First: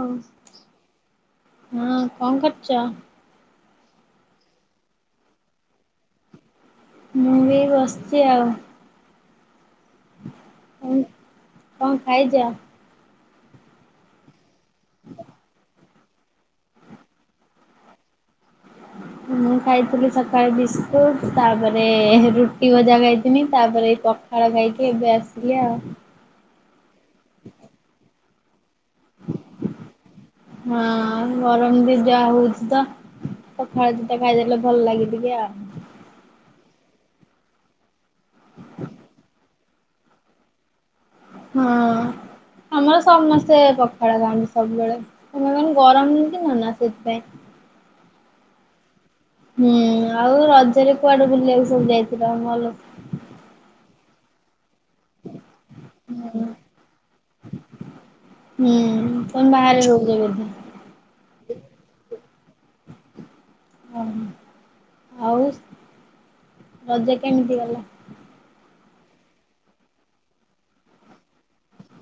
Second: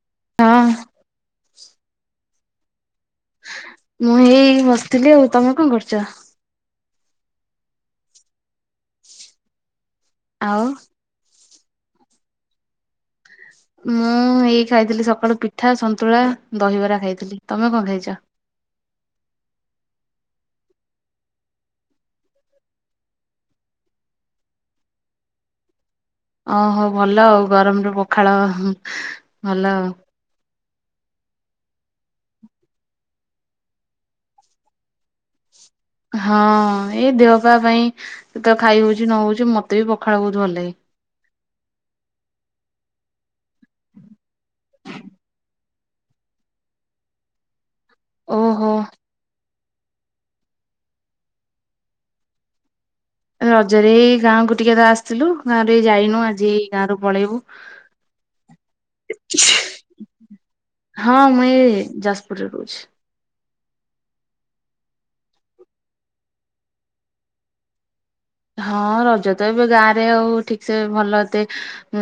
ଓ ହଁ ହଁ କଣ କରୁଛ? ମୁଁ ଏଇ ବସିଥିଲି ଆଉ ତମେ କଣ କରୁଛ? ମୁଁ ଏଇ ବସିଛି ଆଉ। ଆଉ? ଉଁ କଣ ଖାଇଚ? ମୁଁ ଏଇ ଖାଇଥିଲି ସକାଳୁ ପିଠା ସନ୍ତୁଳା ଦହିବରା ଖାଇଥିଲି ତମେ କଣ ଖାଇଛ? ମୁଁ ଖାଇଥିଲି ସକାଳେ ବିସ୍କୁଟ ତାପରେ ରୁଟି ଭଜା ଖାଇଥିନି ତାପରେ ଏ ପ ଖାଳ ଖାଇକି ଏବେ ଆସିଲି ଆଉ। ଓହୋ ଭଲ ଆଉ ଗରମରେ ପଖାଳ ଭଲ ଆଉ। ହଁ ଗରମ ବି ଯାହା ହଉଛି ତ ସଖଳ ଦିଇଟା ଖାଇଦେଲେ ଭଲ ଲାଗେ ଟିକେ ଆଉ। ହଁ ଏଇ ଦେହ ପା ପାଇଁ ସେତ ଖାଇ ହଉଛି ନ ହଉଛି ମତେ ବି ପଖାଳ ବହୁତ ଭଲ ଲାଗେ। ହଁ ଆମର ସମ ସେ ପଖାଳ ଖାନ୍ତି ସବୁବେଳେ ତମେ କଣ ଗରମ କି ନ ନା ସେଥିପାଇଁ। ଓହୋ। ହୁଁ ଆଉ ରଜରେ କୁଆଡେ ବୁଲିବାକୁ ସବୁ ଯାଇଥିଲ ଭଲ? ରଜରେଇ ଗାଁ କ ଟିକେ ତ ଆସିଥିଲୁ ଗାଁରୁ ଏଇ ଯାଇନୁ ହୁଁ ଆଜି ଏଇ ଗାଁ ରୁ ପଳେଇବୁ। ହୁଁ ତମେ ବାହାରେ ରହୁଛ [unintelligible] ବୋଧେ? ହଁ ମୁଇ ଯାଜପୁରରେ ରହୁଛି। ଓହୋ ଆଉ ରଜ କେମିତି ଗଲା? ହଁ ରଜ ତ ଏବେ ଗାଁ ରେ ଆଉ ଠିକ ସେ ଭଲସେ।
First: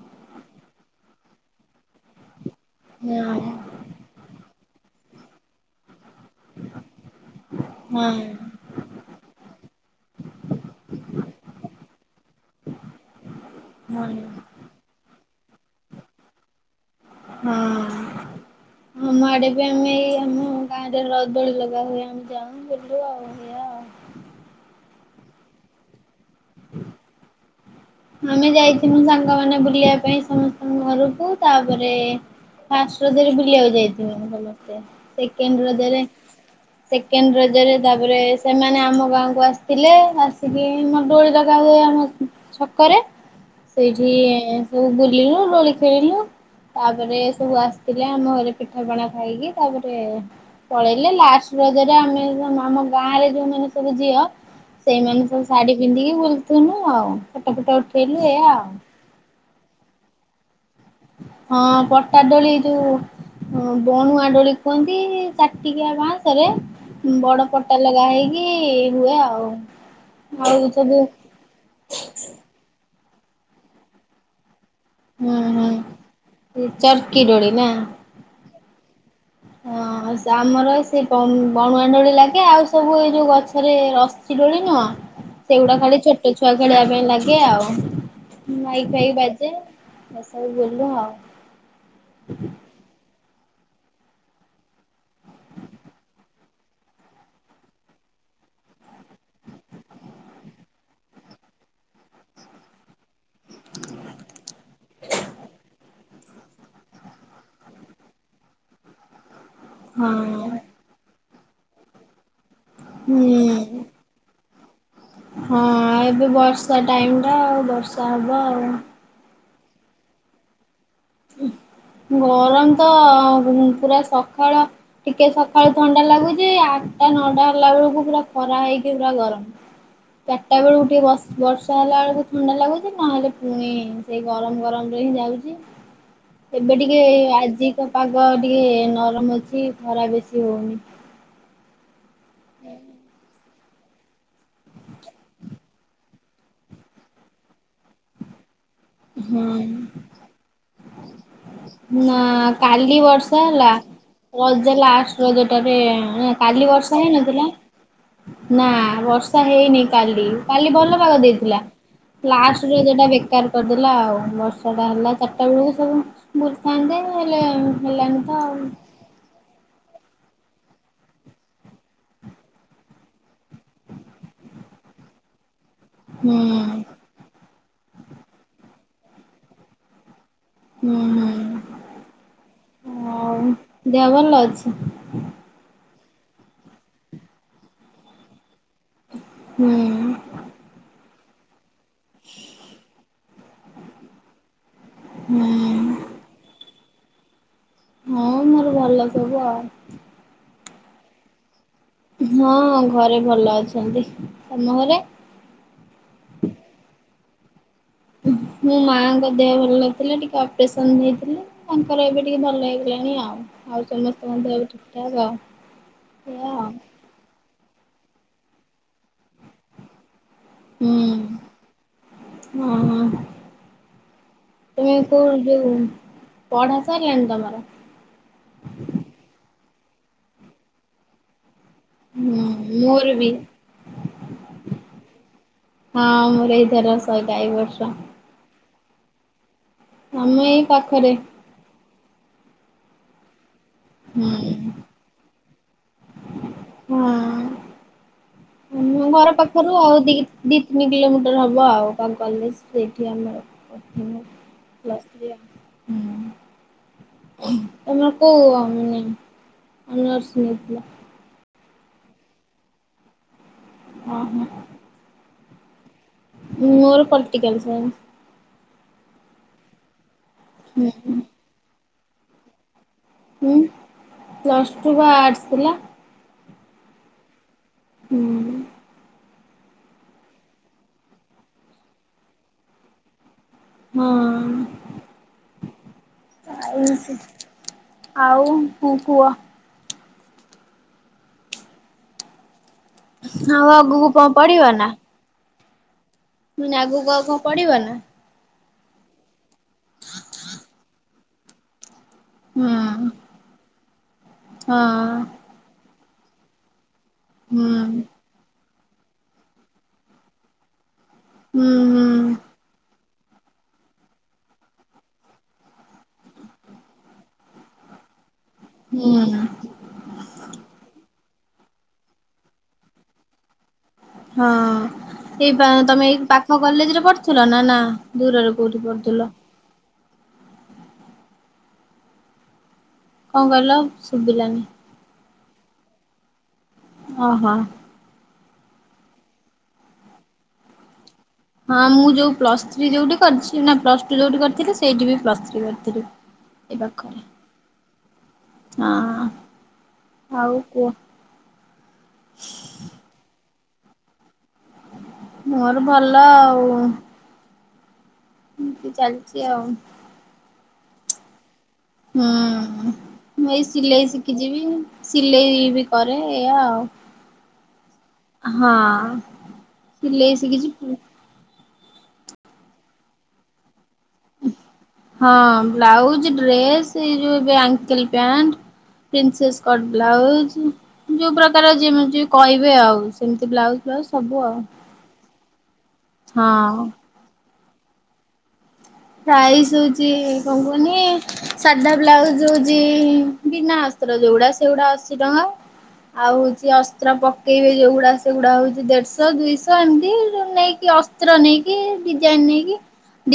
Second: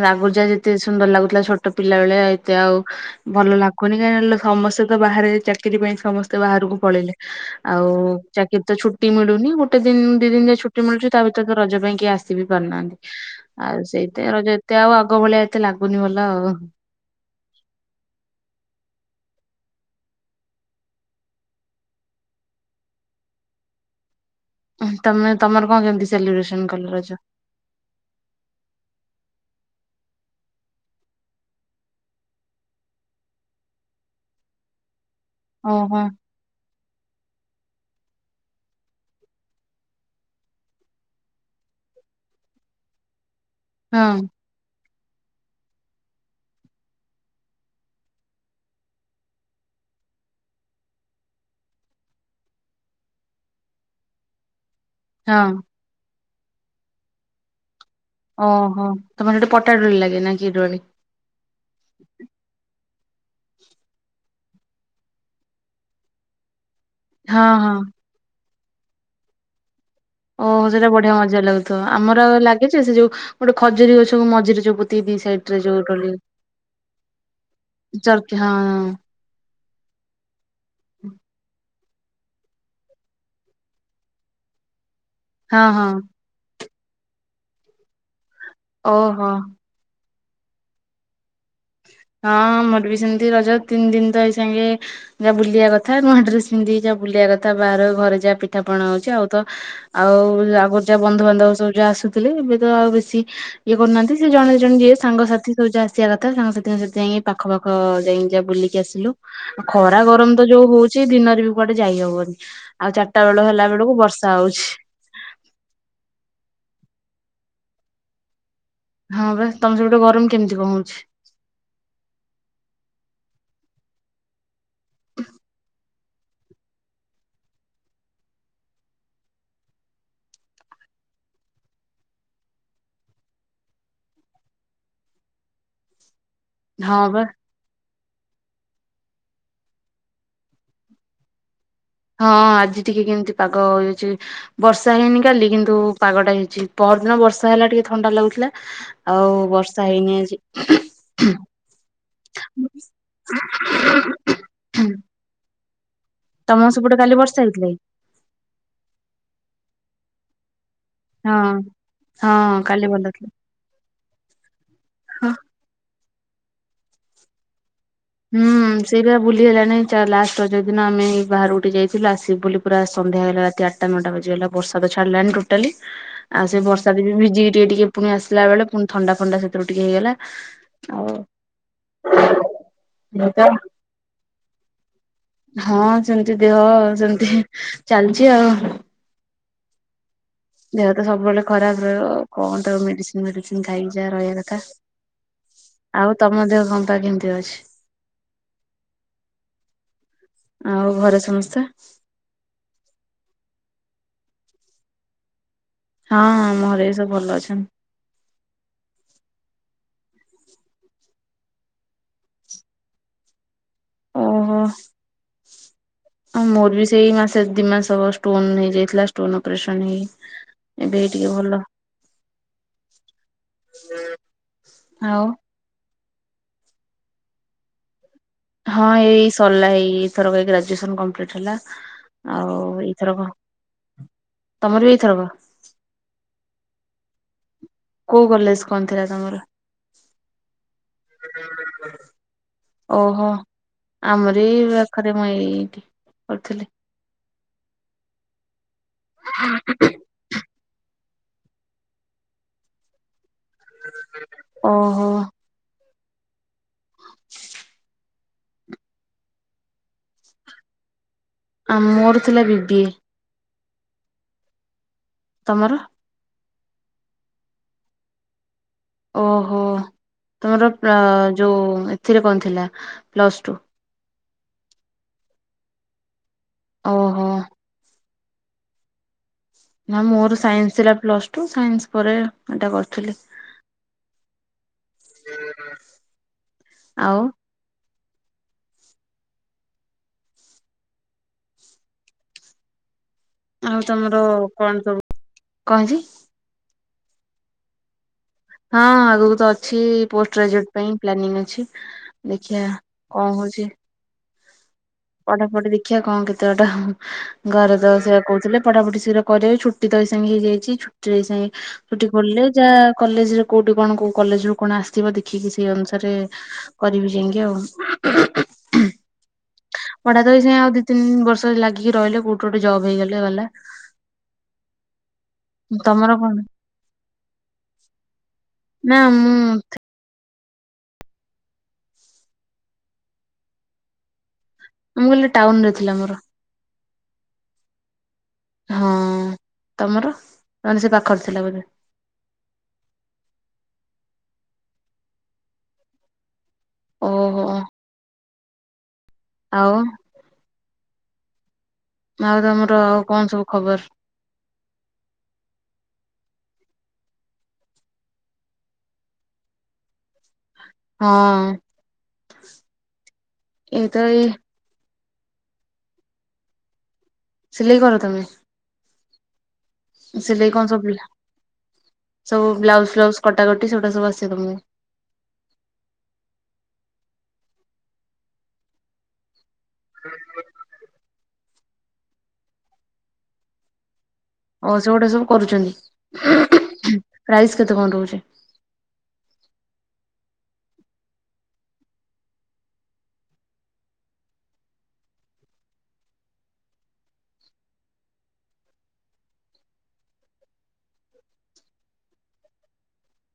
ନା ବୁଯା ଯେତେ ସୁନ୍ଦର ଲାଗୁଥିଲା ଛୋଟ ପିଲା ବେଳେ ଏତେ ଆଉ। ହଁ ଭଲ ଲାଗୁନି କାହିଁଲେ ସମସ୍ତେ ତ ବାହାରେ ଚାକିରି ପାଇଁ ସମସ୍ତେ ବାହାରକୁ ପଳେଇିଲେ ଆଉ ହଁ ଚାକିରି ତ ଛୁଟି ମିଳୁନି ଗୋଟେ ଦିନ ଦି ଦିନ ଯାଏ ଛୁଟି ମିଳୁଛି। ତା ଭିତରେ ତ ରଜ ପାଇଁ କିଏ ଆସିିବ ବି ପାରୁନାହାନ୍ତି ଆଉ ହଁ। ସେଇଥିପାଇଁ ରଜ ଏତେ ଆଉ ଆଗ ଭଳିଆ ଏତେ ଲାଗୁନି ଭଲ ଆଉ ହଁ। ଆମ ଆଡେ ବି ଆମେ ଏଇ ଆମ ଗାଁ ରେ ରଜଦଳି ଲଗା ହୁଏ ଆମେ ଯାଉ ବୁଲୁ ଆଉ ଏଇଆ ଆଉ। ତମେ ତମର କଣ କେମିତି ସେଲିବ୍ରେସନ କଲ ରଜ? ଆମେ ଯାଇଥିଲୁ ସାଙ୍ଗମାନେ ବୁଲିବା ପାଇଁ ସମସ୍ତଙ୍କ ଘରକୁ ତାପରେ ଫାଷ୍ଟ ରଜରେ ବୁଲିବାକୁ ଯାଇଥିବେ ସମସ୍ତେ ସେକେଣ୍ଡ ଓହୋ ରଜରେ। ସେକେଣ୍ଡ ରଜରେ ତାପରେ ସେମାନେ ଆମ ଗାଁକୁ ଆସିଥିଲେ ଆସିକି ମୋର ଦୋଳି ଲ [unintelligible] କରେ ସେଇଠି ହଁ ସବୁ ବୁଲିଲୁ ଦୋଳି ଖେଳିଲୁ। ତାପରେ ସବୁ ଆସିଥିଲେ ଆମ ଘରେ ପିଠାପଣା ଖାଇକି ତାପରେ ପଳେଇଲେ ଲାଷ୍ଟ ରଜରେ ଆମେ ଆମ ଗାଁରେ ଯୋଉମାନେ ସବୁ ଝିଅ ସେଇମାନେ ସବୁ ହଁ ଶାଢୀ ପିନ୍ଧିକି ବୁଲୁଥୁନୁ ଆଉ ଫଟ ଫଟ ଉଠ ଓହୋ ତମର ହେଇଠି ପଟା ଦୋଳି ଲାଗେ ନା କି ଡୋଳି? ହଁ ପଟା ଦୋଳି ଯୋଉ ହଁ ବଣୁଆ ଦୋଳି କୁହନ୍ତି ଚାରିଟିକିଆ ବାଁଶ ରେ ହଁ ବଡ ହଁ ପଟା ଲଗା ହେଇକି ହୁଏ ଆଉ। ଆଉ ଓହୋ ସେଟା ସବୁ ବଢିଆ ମଜା ଲାଗୁଥିବ ଆମର ଲାଗେ ଯେ ସେ ଯୋଉ ଗୋଟେ ଖଜୁରୀ ଗଛକୁ ମଝିରେ ଯୋଉ ଦି ହୁଁ ସାଇଡରେ ଯୋଉ [unintelligible] ହୁଁ ଚର୍କି ଦୋଳି ନା? ହଁ ହଁ। ଆମର ସେ ବଣୁଆ ଦୋଳି ଲାଗେ ଆଉ ସବୁ ଏ ଯେଉଁ ଗଛରେ ରସି ଦୋଳି ନୁହଁ ସେଗୁଡା ହଁ ଖାଲି ଛୋଟ ଛୁଆ ଖେଳିବା ପାଇଁ ଲାଗେ ଆଉ ମାଇକ ଫାଇକ ଓହୋ ବାଜେ [unintelligible] ହଁ ଆମର ବି ସେମିତି ରଜ ତିନି ଦିନ ତ ଏଇ ସାଙ୍ଗେ ଯାହା ବୁଲିବା କଥା ନୂଆ ଡ୍ରେସ୍ ପିନ୍ଧିକି ଯା ବୁଲିବା କଥା ବାହର ଘରେ ଯାହା ପିଠା ପଣା ହଉଛି ଆଉ ତ ଆଉ ଆଗରୁ ଯାହା ବନ୍ଧୁବାନ୍ଧବ ସବୁ ଯାହା ଆସୁଥିଲେ ଏବେ ତ ଆଉ ବେଶୀ ଇଏ କରୁନାହାନ୍ତି ସେ ଜଣେ ଜଣେ ଯିଏ ସାଙ୍ଗସାଥି ସବୁଯାହା ଆସିବା କଥା ସାଙ୍ଗ ସାଥିଙ୍କ ସହିତ ଯାଇ ପାଖ ପାଖ ଯାଇ ଯା ବୁଲିକି ଆସିଲୁ ଖରା ଗରମ ତ ହଁ। ଯୋଉ ହଉ ଚି ଦିନରେ ବି କୁଆଡେ ଯାଇ ହବନି ଆଉ ଚାରିଟା ବେଳ ହୁଁ ହେଲା ବେଳକୁ ବର୍ଷା ହଉଛି। ହଁ ଏବେ ବର୍ଷା ଟାଇମ ଟା ଆଉ ବର୍ଷା ହବ ଆଉ। ହଁ ବା ତମ ସେପଟେ ଗରମ କେମିତି କଣ ହଉଛି? ଗରମ ତ ପୁରା ସକାଳ ଟିକେ ସକାଳୁ ଥଣ୍ଡା ଥଣ୍ଡା ଲାଗୁଛି ଆଠଟା ନଅଟା ହେଲା ବେଳକୁ ପୁରା ଖରା ହେଇକି ପୁରା ଗରମ। ଚାରିଟା ବେଳକୁ ଟିକେ ବ ବର୍ଷା ହେଲା ବେଳକୁ ଥଣ୍ଡା ଲାଗୁଛି ନହେଲେ ପୁଣି ସେଇ ଗରମ ଗରମରେ ହିଁ ଯାଉଛି। ଏବେ ଟିକେ ହଁ ବା ଆଜି ତ ପାଗ ଟିକେ ନରମ ଅଛି ଖରା ବେଶୀ ହଉନି ହଁ ଆଜି ଟିକେ କେମିତି ପାଗ ହେଇଛି ବର୍ଷା ହେଇନି କାଲି କିନ୍ତୁ ପାଗଟା ହେଇଛି ପଅର ଦିନ ବର୍ଷା ହେଲା ଟିକେ ଥଣ୍ଡା ଲାଗୁଥିଲା ଆଉ ହୁଁ ବର୍ଷା ହେଇନି ଆଜି। ନା କାଲି ବର୍ଷା ହେଲା ରଜ ଲାଷ୍ଟ ରଜ ଟାରେ କାଲି ତମ ସେପଟେ ବର୍ଷା କାଲି ହେଇନଥିଲା ହେଇଥିଲା କି? ନା ବର୍ଷା ହେଇନି କାଲି କାଲି ଭଲ ପାଗ ହଁ ଦେଇଥିଲା ହଁ ଲାଷ୍ଟ କାଲି ରଜଟା ଭଲ ଥିଲା। ବେକାର କରିଦେଲା ଆଉ ବର୍ଷାଟା ହେଲା ଚାରିଟା ବେଳକୁ ସବୁ ବୁଲିଥାନ୍ତେ ହେଲେ ହେଲାନି ତ ହୁଁ। ଆଉ ସେଇଥିପାଇଁ ବୁଲି ହେଲାନି ଲାଷ୍ଟ ରଜଦିନ ଆମେ ବାହାରକୁ ଟିକେ ଯାଇଥିଲୁ ଆସିବୁ ବୋଲି ପୁରା ସନ୍ଧ୍ୟା ହେଇଗଲା ରାତି ଆ ଟା ନଅଟା ବାଜିଗଲା ବର୍ଷା ତ ଛାଡ଼ିଲାନି ଟୋଟାଲି ହୁଁ ଆଉ ସେ ବର୍ଷା ରେ ବି ଭିଜିକି ଟିକେ ଟିକେ ପୁଣି ଆସିଲା ବେଳେ ପୁଣି ଥଣ୍ଡା ଫଣ୍ଡା ସେଥିରୁ ଟିକେ ହେଇଗଲା। ହୁଁ ଆଉ ହୁଁ। ଆଉ ଦେହ ଭଲ ଅଛି? [unintelligible] ହଁ ସେମିତି ଦେହ ସେମିତି ଚାଲିଛି ଆଉ। ହୁଁ। ଦେହ ତ ସବୁବେଳେ ଖରାପ ରହିବ କଣ ତ ମେଡିସିନ ଫେଡିସିନ ଖାଇକି ଯା ରହିବା କଥା। ହୁଁ। ଆଉ ତମ ଦେହ ପା କେମିତି ଅଛି? ହଁ ମୋର ଭଲ ସବୁ ଆଉ। ଆଉ ଘରେ ସମସ୍ତେ ହଁ ଘରେ ଭଲ ଅଛନ୍ତି ତମ ଘରେ? ହଁ ଆମ ଘରେ ବି ସବୁ ଭଲ ଅଛନ୍ତି। ମୋ ମାଙ୍କ ଦେହ ଭଲ ନଥିଲା ଟିକେ ଅପରେସନ ହେଇଥିଲେ ତାଙ୍କର ଏବେ ଟିକେ ଭଲ ହେଇଗଲାଣି ଆଉ। ଆଉ ସମସ୍ତଙ୍କ ଓହୋ ଦେହ ଠିକ୍ ଠାକ୍ ଏଇଆ ଆଉ। ଦିଇ ମାସହବ ଷ୍ଟୋନ ହେଇଯାଇଥିଲା ଷ୍ଟୋନ ଅପରେସନ୍ ହେଇ। ଏବେ ହୁଁ ଟିକେ ଭଲ ହୁଁ। ତମେ କୋଉ ଯୋଉ ପଢା ସାଇଲାଣି ତମର। ହଁ ଏଇ ସରିଲା ଏଇଥର ଗ୍ରାଜୁଏସନ୍ ଲସିପମ୍ପ୍ଲିଟ୍ ହେଲା। ହୁଁ ଆଉ ମୋର ଏଇଥରକ ବି। ତମର ବି ଏଇଥରକ। ହଁ ମୋର ଏଇଥର ସଇଲା ଏଇ ବର୍ଷ। କୋଉ କଲେଜ କଣ ଥିଲା ତମର। ଆମେ ଏଇ ପାଖରେ। ଓହୋ ଆମର ଏଇ। ହୁଁ ପାଖରେ ମୁଁ ଏଇଠି କରିଥିଲି। ହଁ ମୁ ଘର ପାଖରୁ ଆଉ ଦି। ଦି ତିନି କିଲୋମିଟର ହବ ଆଉ କ କଲେଜ ସେଇଠି ଆମର। ସ୍ ହଁ ଓହୋ [unintelligible] ତମର କୋଉ ମେ ଅନର୍ସ ନେଇଥିଲ। ଆ ମୋର ଥିଲା ବିିବିଏ। ଓଁ ହୋଁ। ତମର। ମୋର ପଲିଟିକଲ ସାଇନ୍ସ୍। ଓହୋ ତମର ହୁଁ ହୁଁ। ଯୋଉ ଏଥିରେ କଣ ଥିଲା ପ୍ଲସ ଟୁ ହୁଁ ପ୍ଲସ୍ ଟୁ ବା ଆର୍ଟସ୍ ଥିଲା। ଓହୋ। ହୁଁଉଁ। ନା ମୋର ସାଇନ୍ସ ଥିଲା ପ୍ଲସ ଟୁ ସାଇନ୍ସ ପରେ ଏଇଟା କରୁଥିଲି। ହଁ। ଆଉ ଆଉ ପୁ କୁହ। ଆଉ ଆଗକୁ ତମର କଣ କଣ ସବୁ କହେଇଚି। ମୁଁ କହିନୀ ଆଗକୁଆଉ କଣ ପଡିବ ନା। ହଁ ଆଗକୁ ତ ଅଛି ପୋଷ୍ଟ ଗ୍ରାଜୁଏଟ ପାଇଁ ପ୍ଲାନିଂ ଅଛି। ଦେଖିଆ କଣ ହଉଛି। ହଁଅଁ। ପଟା ପଟି ଦେଖିବା କଣ କେତେ ବାଟ ହୁଁ। ଘରେ ତ ସେଇଆ କହୁଥିଲେ। ପଢାପଢି ଶୀଘ୍ର କରିବେ ଛୁଟି ତ ଏଇ ସାଙ୍ଗେ ହେଇଯାଇଛି ଛୁଟିରେ ଏଇ ସାଙ୍ଗେ ହୁଁ ଛୁଟି ହୁଁ। ଖୋଲିଲେ ଯହା। କଲେଜରେ କୋଉଠି କଣ କୋଉ କଲେଜ ରୁ କଣ ଆସିଥିବ ଦେଖିକି ସେଇ ଅନୁସାରେ। କରିବି ଯାଇକି ଆଉ। ହୁଁ। ପଢା ତ ବି ସେ ଆଉ ଦିଇ ତିନି ବର୍ଷ ଲାଗିକି ରହିଲେ କୋଉଠି ଗୋଟେ ଜବ୍ ହେଇଗଲେ ଗଲା। ହଁ ଏଇ ତମେ ତମର ଏଇ କଣ? ପାଖ କଲେଜରେ ପଢୁଥିଲ ନା ନା ଦୂରରେ। କୋଉଠି ନା ପଢୁଥିଲ? ମୁଁ। କଣ କହିଲ ଶୁଭିଲାନି। ନା ମୁଁ କହିଲି ଟାଉନ ରେ ଥିଲା ମୋର। ଓହୋ। ହଁ ତମର ତମର ସେ ପାଖରେ ଥିଲା ବୋଧେ। ହଁ ମୁଁ ଯୋଉ ପ୍ଲସ ଥ୍ରୀ ଯୋଉଠି କରିଛି ନା ପ୍ଲସ୍ ଟୁ ଯୋଉଠି କରିଥିଲି ସେଇଠି ବି ପ୍ଲସ୍ ଥ୍ରୀ କରିଥିଲି। ଏଇ ପାଖ ହଁ। ଓହୋ ଆଉ। ଆଉ କୁହ? ଆଉ ତମର ଆଉ କଣ ସବୁ ଖବର? ମୋର ଭଲ ଆଉ। ଇମିତ ଚାଲିଛି ଆଉ। ହଁ। ହୁଁ ମୁଁ ଏଇ ଏଇତ ସିଲେଇ ଏଇ ଶିଖିଯିବି ସିଲେଇ ବି କରେ ଏଇଆ ଆଉ। ସିଲେଇ କର ତମେ? ହଁ। ସିଲେଇ କଁ ସବୁ [unintelligible] ସବୁ ବ୍ଲାଉଜ ଫ୍ଲାଉଜ କଟାକଟିସେଗୁଡା ସବୁ ଆସେ ତମକୁ? ହଁ ବ୍ଲାଉଜ ଡ୍ରେସ ଏ ଯୋଉ ଏବେ ankle pant. Princess cut blouse. ଯୋଉ ପ୍ରକାର ଯେମିତି ଯିଏ କହିବେ ଆଉ ସେମିତି ବ୍ଲାଉଜ ଫ୍ଲାଉଜୁ। ଓ ସେଗୁଡା ସବୁ ହଁ। କରୁଛନ୍ତି ପ୍ରାଇସ୍ କେତେ କଣ ରହୁଚି। ପ୍ରାଇସ୍ ହଉଚି କଣ କୁହନି ସାଧା ବ୍ଲାଉଜ ହୋଉଚି ବିନା ଅସ୍ତ୍ର ଯୋଉଗୁଡା ସେଗୁଡା ଅଶୀ ଟଙ୍କା। ଆଉ ହଉଚି ଅସ୍ତ୍ର ପକେଇବେ ଯୋଉଗୁଡା ସେଗୁଡା ହୋ ଉଚି ଦେଢଶ ଦୁଇଶ ଏମିତି ନେଇକି ଅସ ଅସ୍ତ୍ର ନେଇକି ଡିଜାଇନ ନେଇକି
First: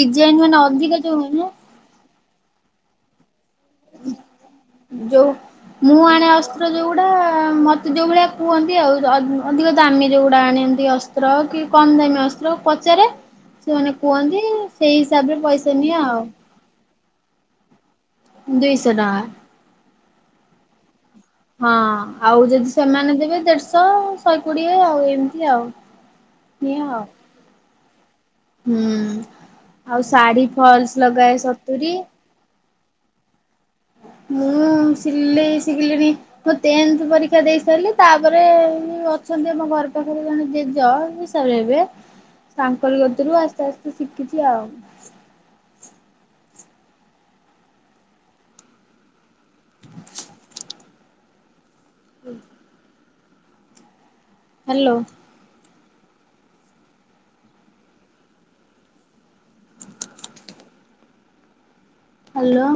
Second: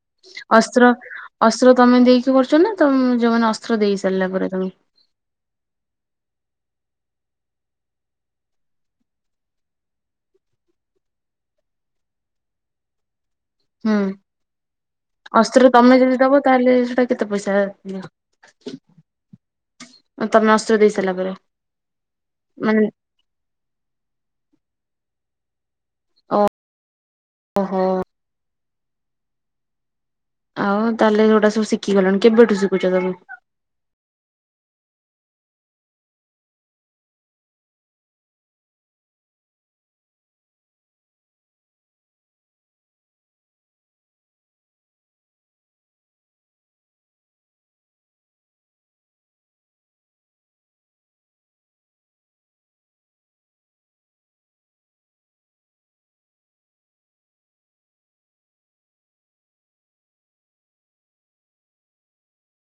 ଡିଜାଇନ ମାନେ ଅସ୍ତ୍ର ଅଧିକ ଯୋଉ ହୁଏ ନା। ଅସ୍ତ୍ର ତମେ ଦେଇକି କରୁଛ ନା ତମ ଯୋଉମାନେ ଅସ୍ତ୍ର ଦେଇ ସାରିଲା ପରେ ତମେ ଯୋଉ ମୁଁ ଆଣେ ଅସ୍ତ୍ର ଯୋଉଗୁଡା ମତେ ଯୋଉ ଭଳିଆ କୁହନ୍ତି ଆଉ ଅଧିକ ଦାମୀ ଯଉଗୁଡା ଆଣନ୍ତି ଅସ୍ତ ଅସ୍ତ୍ର କି କମ ଦାମୀ ଅସ୍ତ୍ର ପଚାରେ। ଯୋଉ ମାନେ ହୁଁ କୁହନ୍ତି ସେଇ ହିସାବରେ ଅସ୍ତ୍ର ପଇସା ତମେ ନିଏ ଯଦି ଆଉ। ଦବ ତାହେଲେ ସେଟା କେତେ ପଇସା ନିଅ? ଦୁଇଶ ଟଙ୍କା। ତମେ ଅସ୍ତ୍ର ଦେଇ ସାରିଲା ପରେ? ହଁ ଆଉ ଯେଦି ମାନେ ସେମାନେ ଦେବେ ଦେଢଶ ଶହେ କୋଡିଏ ଆଉ ଏମିତି ଆଉ। ଓ ସେଇଆ ଆଉ ଓହୋ ହୁଁ। ଆଉ ଶାଢୀ ଆଉ ଫଲସ୍‌ ତାହେଲେ ଲଗାଏ ସେଗୁଡା ସବୁ ସତୁୁରୀ। ଶିଖିଗଲଣି କେବେଠୁ ଶିଖୁଛ ତମେ? ମୁଁ ସିିଲେଇ ଶିଖିଲିଣି ମୁଁ ଟେନ୍ଥ ପରୀକ୍ଷା ଦେଇ ସାରିଲି ତାପରେ ଅଛନ୍ତି ଆମ ଘର ପାଖରେ ଜଣେ ଜେଜ ତାପରେ ଏବେ ତାଙ୍କରି କତିରୁ ଆସ୍ତେ ଆସ୍ତେ ଶିଖିଛି ଆଉ। [inaudible] [inaudible] ହ୍ୟାଲୋ। ହ୍ୟାଲୋ।